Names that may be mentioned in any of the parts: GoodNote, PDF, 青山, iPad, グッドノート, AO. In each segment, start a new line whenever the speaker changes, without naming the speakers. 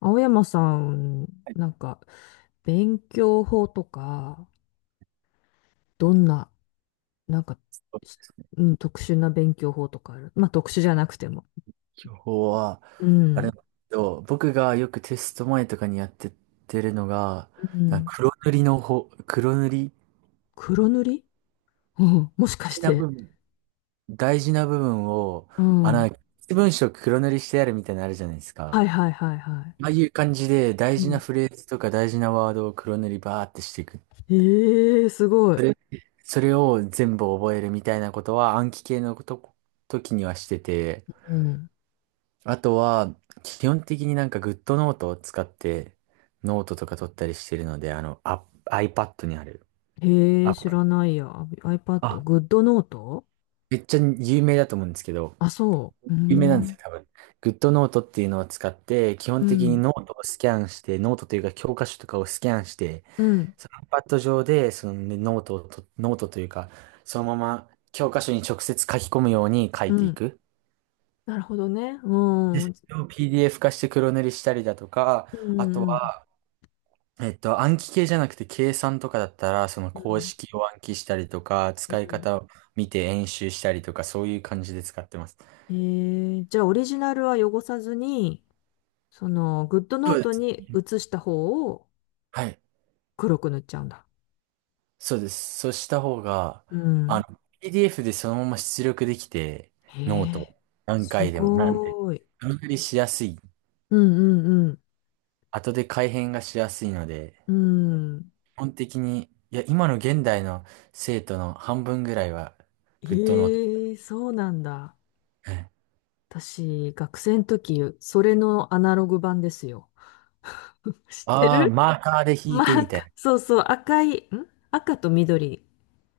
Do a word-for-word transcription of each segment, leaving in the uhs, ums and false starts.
青山さん、なんか、勉強法とか、どんな、なんか、
そう
し
ですね。
うん、特殊な勉強法とかある？まあ、特殊じゃなくても。
今日は、
う
あれ
ん。
なんですけど、僕がよくテスト前とかにやってってるのが、
う
なん
ん。
か黒塗りの方、黒塗り、
黒塗り。うん。もし
大
かし
事な部
て。
分、大事な部分を、
う
あ
ん。
の、
は
な一文章黒塗りしてやるみたいなのあるじゃないです
いは
か。
いはいはい。
ああいう感じで、大
う
事な
ん。
フレーズとか大事なワードを黒塗りバーってしていく。
ええー、すごい。
それ、それを全部覚えるみたいなことは暗記系のこと、時にはしてて、
うん。
あとは、基本的になんか GoodNote を使ってノートとか取ったりしてるので、あの、あ、iPad にある。
ええー、
あ、
知らないや。iPad、
あ、
グッドノート。
めっちゃ有名だと思うんですけど、
あ、そう。うー
有名なんです
ん。
よ、多分。GoodNote っていうのを使って、基
う
本的に
ん。
ノートをスキャンして、ノートというか教科書とかをスキャンして、
うん。
その iPad 上で、そのねノートをと、ノートというか、そのまま教科書に直接書き込むように書
う
いてい
ん。
く。
なるほどね。う
で、
ん。う
そ
ん
れを ピーディーエフ 化して黒塗りしたりだとか、
う
あと
ん。
は、えっと、暗記系じゃなくて計算とかだったら、その
う
公
ん。
式を暗記したりとか、
う
使い
ん。
方を見て演習したりとか、そういう感じで使ってます。
えー、じゃあオリジナルは汚さずに、そのグッドノ
そう
ー
で
ト
す。
に写した方を
はい。
黒く塗っちゃうんだ。
そうです。そうした方が、
う
あ
ん。
の、ピーディーエフ でそのまま出力できて、
へ
ノー
え、
ト、何
す
回でも、なんて、
ごーい。
段取りしやすい。
うんうん
後で改変がしやすいので、
うん。うん。
基本的に、いや、今の現代の生徒の半分ぐらいは、グッドノート。
へえ、そうなんだ。私、学生の時、それのアナログ版ですよ。知って
ああー、
る？
マーカーで引い
ま
て
あ、
みたい
赤
な。
そうそう、赤い、ん赤と緑。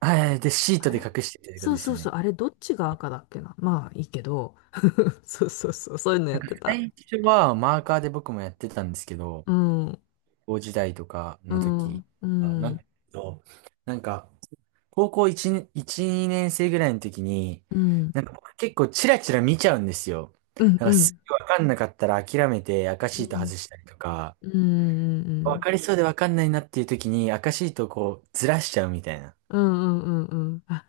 はい。で、シー
あ
トで
れ、
隠してるってこと
そう
です
そう
よ
そう、
ね。
あれどっちが赤だっけな。まあいいけど。そうそうそう、そういうのやってた。
最初はマーカーで僕もやってたんですけど、
うん、うん、
高校時代とか
う
の時、
ん、う
あなん
ん、
と、なんか、高校1年、いち、にねん生ぐらいの時に、
うん、
なんか僕結構チラチラ見ちゃうんですよ。
うん、
なん
う
か
ん、う
す
ん、
ぐわかんなかったら諦めて赤
う
シート
ん、
外したりとか、
う
わ
ん、
かりそうでわかんないなっていう時に赤シートをこうずらしちゃうみたいな。
うん、うん、あ、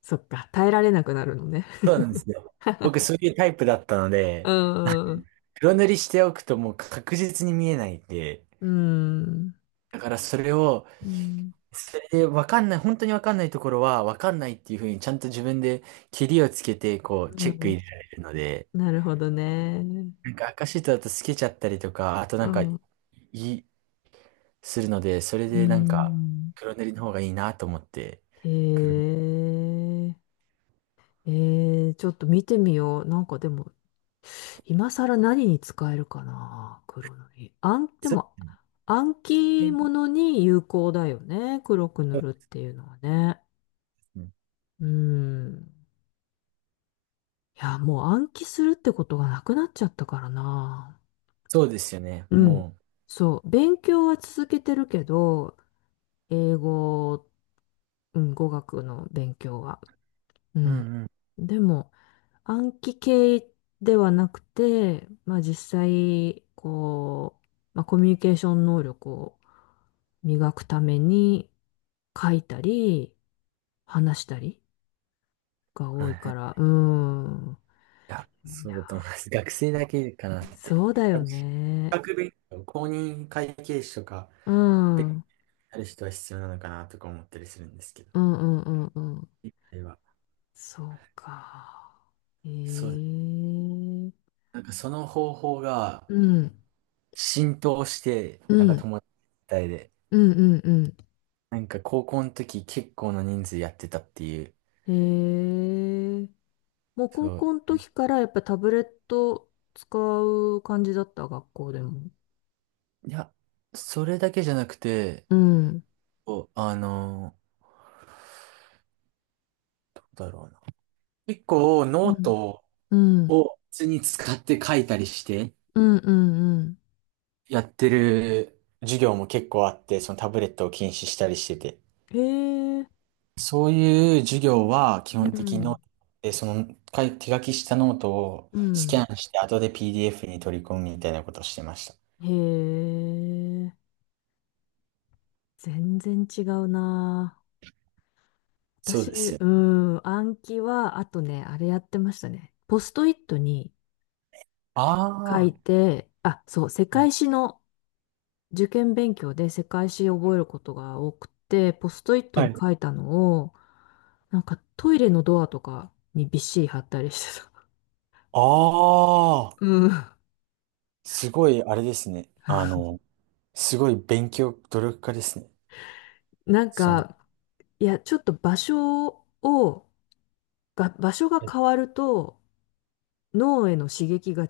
そっか、耐えられなくなるのね。
そうなんですよ。僕そういうタイプだったの
う
で、
ん、うん、
黒塗りしておくともう確実に見えないんで、
うん、
だからそれを、それで分かんない、本当に分かんないところは分かんないっていうふうにちゃんと自分でケリをつけて、こう、
う
チェック
ん、
入れられるので、
なるほどね。
なんか赤シートだと透けちゃったりとか、あと
う
なんか、い、
ん、
するので、それ
う
でなんか、
ん、
黒塗りの方がいいなと思って、
へ
黒塗り。
え、えー、ちょっと見てみよう。なんかでも、今更何に使えるかな、黒塗り。あ、で
そ
も、暗記物
そ
に有効だよね、黒く
う
塗
で
るっていうのはね。
すね。
うん。いや、もう暗記するってことがなくなっちゃったからな。
そうですよね。
うん。
も
そう、勉強は続けてるけど、英語、うん、語学の勉強は。う
う、うん
ん。
うん。
でも、暗記系ではなくて、まあ実際、こう、まあ、コミュニケーション能力を磨くために書いたり、話したりが
はい
多い
はい。
か
い
ら、うん。
や、
い
そうだと思
や、
います。学生だけかなって。
そうだ
あ
よ
と資
ね。
格勉強、公認会計士とか、
うん。うん
ある人は必要なのかなとか思ったりするんですけど、
うんうんうん。
一回は。
そうか。え
そう、
え、
なんかその方法が
うん。
浸透して、
う
なんか
ん。
友達みたいで、
うんうん
なんか高校の時結構な人数やってたっていう。
うん。ええ、もう高
そう。
校の時からやっぱタブレット使う感じだった、学校でも？
いや、それだけじゃなくて、
うん。
こうあの、どうだろうな。結構
う
ノー
ん。
ト
うん。
を普通に使って書いたりして
うんうんうん。
やってる授業も結構あって、そのタブレットを禁止したりしてて。
ええ、
そういう授業は基本
う
的にノー
ん。
トで、その書い手書きしたノートを
う
スキ
ん。
ャンして後で ピーディーエフ に取り込むみたいなことをしてました。
へえ。全然違うな。
そう
私、
ですよ。
うん。暗記は、あとね、あれやってましたね。ポストイットに書
あ
い
あ、
て、あ、そう、世
はい。
界史の受験勉強で世界史を覚えることが多くて、ポストイットに書いたのを、なんかトイレのドアとかにびっしり貼ったりしてた。
ああ、
うん。
すごいあれですね。あの、すごい勉強、努力家ですね。
なん
その、
か、いや、ちょっと場所を、が、場所が
え
変わると、脳への刺激が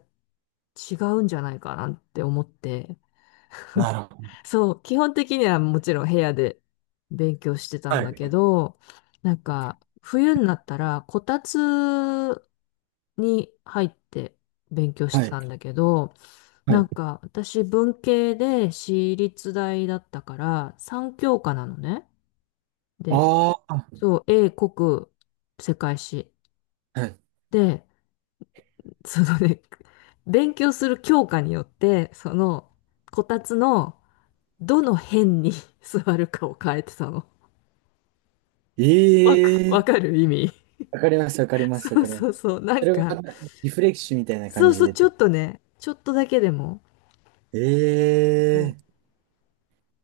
違うんじゃないかなって思って、
なるほど。
そう、基本的にはもちろん部屋で勉強してたん
は
だけ
い。
ど、なんか冬になったらこたつに入って勉強し
は
て
い。
たんだけど、
は
なん
い。
か私文系で私立大だったからさんきょうかなのね。で、
ああ、
そう、英国世界史。
はい。
で、そのね、勉強する教科によって、その、こたつのどの辺に 座るかを変えてたの。
え
わか、
え、
わかる意味？
わかります、わかり ます、わ
そう
かります。
そうそう。な
そ
ん
れが
か、
リフレッシュみたいな
そ
感
う
じ
そう、
で
ちょっ
て。
とね、ちょっとだけでも、
え
そう、
え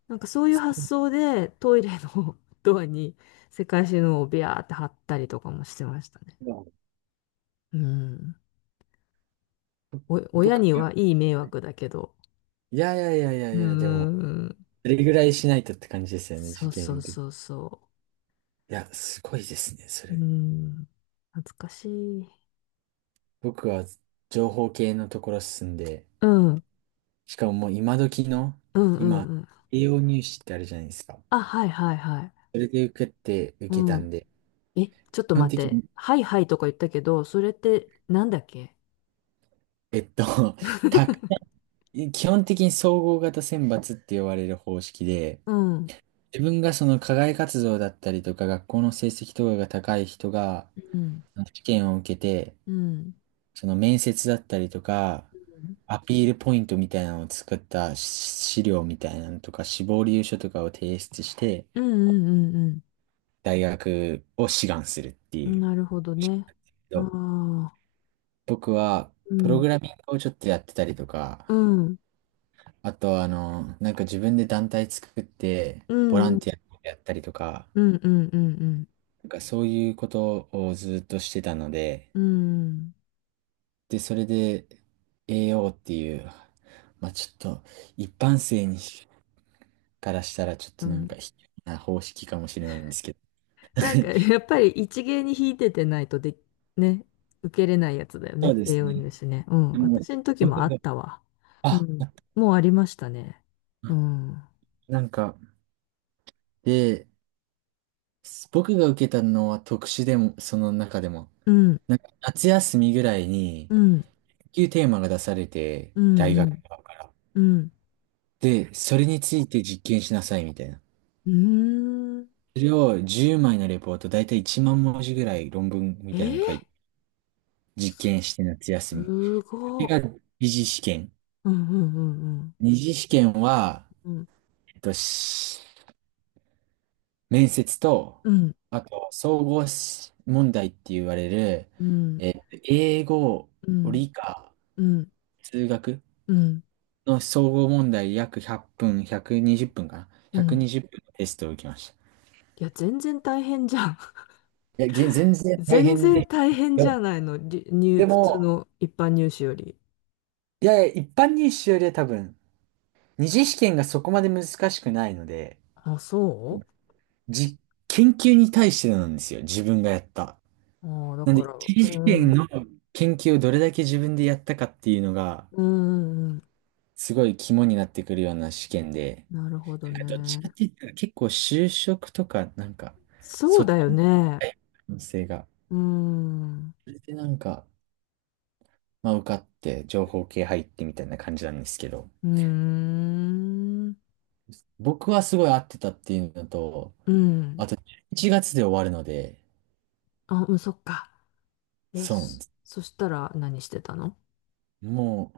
なんかそういう発想でトイレの ドアに世界中のをビャーって貼ったりとかもしてましたね。
まあ
うん。お、親
僕か
に
らっ
はいい迷
て
惑だけど。
いやいやいや
う
いやいや、でも、
ん。
あれぐらいしないとって感じですよね、受
そうそ
験
う
で。い
そうそ
や、すごいですね、そ
う。う
れ。
ん。懐かしい。
僕は情報系のところ進んで、
うん、うん、
しかももう今時の、
うん、う
今、
ん。
栄養入試ってあるじゃないですか。
あ、はい、はい、はい。
それで受けて、受
う
けた
ん。
んで、
え、ちょっと
基本
待っ
的
て。
に、
はい、はいとか言ったけど、それってなんだっけ？
えっと、たくさ ん基本的に総合型選抜って言われる方式で、
うん、
自分がその課外活動だったりとか、学校の成績とかが高い人が、
うん、
試験を受けて、
うん。
その面接だったりとか、アピールポイントみたいなのを作った資料みたいなのとか、志望理由書とかを提出して、
うん、うん、うん、
大学を志願するって
う
い
ん。
う
なるほど
式
ね。
なんだけ
あ
ど。そ
あ、
僕は、
う
プロ
ん、
グラミングをちょっとやってたりとか、
うん、
あと、あの、なんか自分で団体作って、
う
ボラ
ん、う
ン
ん、
ティアやったりとか、
うん、うん、うん、
なんかそういうことをずっとしてたので、
うん、うん、
で、それで、エーオー っていう、まあちょっと、一般性にからしたらちょっ
う
となんか
ん、
卑怯な方式かもしれないんですけど。
なんか、やっぱり一芸に引いててないとで、ね、受けれないやつだよ
そう
ね。
で
栄
す
養
ね。
入試ね。うん。
でも、
私の時も
僕
あっ
が、
たわ。う
あ、
ん。もうありましたね。うん。
なんか、で、僕が受けたのは特殊でも、その中でも、
うん。
なんか夏休みぐらいに、
うん。
研究テーマが出されて、
う
大
ん。う
学
ん。
側から。
うん。
で、それについて実験しなさいみたいな。
うーん。
それをじゅうまいのレポート、だいたいいちまん文字ぐらい論文み
え
たい
ー、
なの書いて、実験して夏休み。
す
そ
ご
れ
っ。
が二次試験。
うんうんうん
二次試験は、
うん。
えっと、面接と、
うん
あと、総合し問題って言われる、
うん
えー英語、
うん
理科、
うん
数学
うん
の総合問題約ひゃっぷん、ひゃくにじゅっぷんかな？
うん。
ひゃくにじゅう 分のテストを受けました。
いや、全然大変じゃん。
いや、げ全 然大
全
変
然
で、
大変
で
じゃ
も、
ないの？り入、
で
普通
も
の一般入試より。
いやいや、一般入試よりは多分、二次試験がそこまで難しくないので、
あ、そう。
じ、研究に対してなんですよ、自分がやった。
ああ、だ
なんで、
から、
一次試
う
験
ん、
の研究をどれだけ自分でやったかっていうのが、
うん、うん、
すごい肝になってくるような試験で、
なるほど
なんかどっちかっ
ね。
て言ったら結構就職とか、なんか、
そ
そ
う
っ
だよ
ちの
ね。
可能性が。
うん、う
それでなんか、まあ受かって情報系入ってみたいな感じなんですけど、
ーん、
僕はすごい合ってたっていうのと、
うん。
いちがつで終わるので、
あ、うん、そっか。え、
そうなん
そ、
です。
そしたら何してたの？
も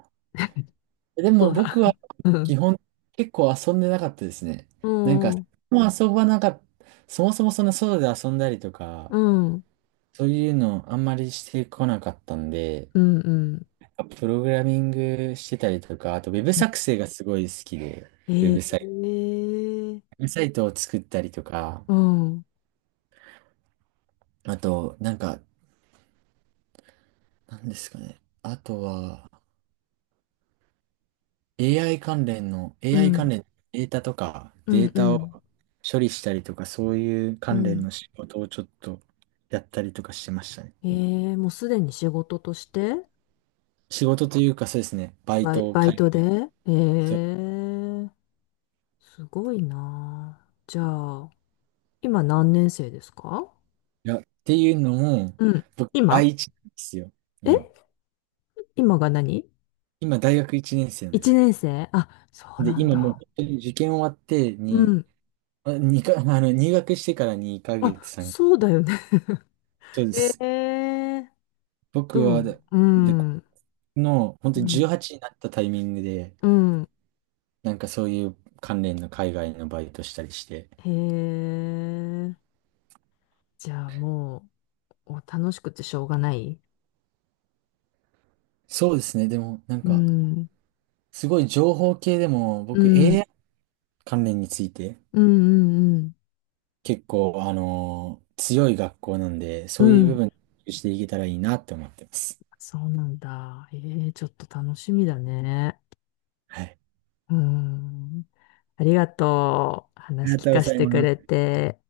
う、で
そ
も
うだ。
僕は 基本結構遊んでなかったですね。
う
なんか、
ん、うん、
もう遊ばなかった、そもそもそんな外で遊んだりとか、
うん、
そういうのあんまりしてこなかったんで、
うん、
プログラミングしてたりとか、あとウェブ
うん。
作成がすごい好きで、ウェブサイト、
ええ、
ウェブサイトを作ったりとか、
うん、うん、
あと、なんか、なんですかね。あとは、AI 関連の、
う
エーアイ
ん、
関連のデータとか、
う
データ
ん、
を処理したりとか、そういう
う
関連
ん。
の仕事をちょっとやったりとかしてましたね。
ええ、もうすでに仕事として？
仕事というか、そうですね、バイ
バイ、
トを
バ
書
イ
い
トで、
て、
え
そう、
え、すごいなあ。じゃあ、今何年生ですか？
いや、っていうのも、
うん。
僕、第
今？
一なんですよ、今。
え今が何？
今、大学一年生なんです
一
よ。
年生？あ、そう
で、
なん
今もう本
だ。
当に受験終わって
う
に、
ん。
あにか、あの、入学してからにかげつ、
あ、
3、
そうだよね。
そう で
え
す。
え、
僕
ど
は
う、
で、
う
でこ
ん。う
の、本当に
ん。
じゅうはちになったタイミングで、
うん。
なんかそういう関連の海外のバイトしたりして。
へえ。じゃあもう、お楽しくてしょうがない？
そうですね。でも、なん
う
か、
ん。
すごい情報系でも、
う
僕
ん。
エーアイ 関連について、
うんうんうん。
結構、あのー強い学校なんで、
う
そういう部
ん。
分していけたらいいなって思ってます。
そうなんだ。ええ、ちょっと楽しみだね。
はい。
うん。ありがとう。
あり
話
が
聞
とうご
かせ
ざい
てく
ま
れ
す。
て。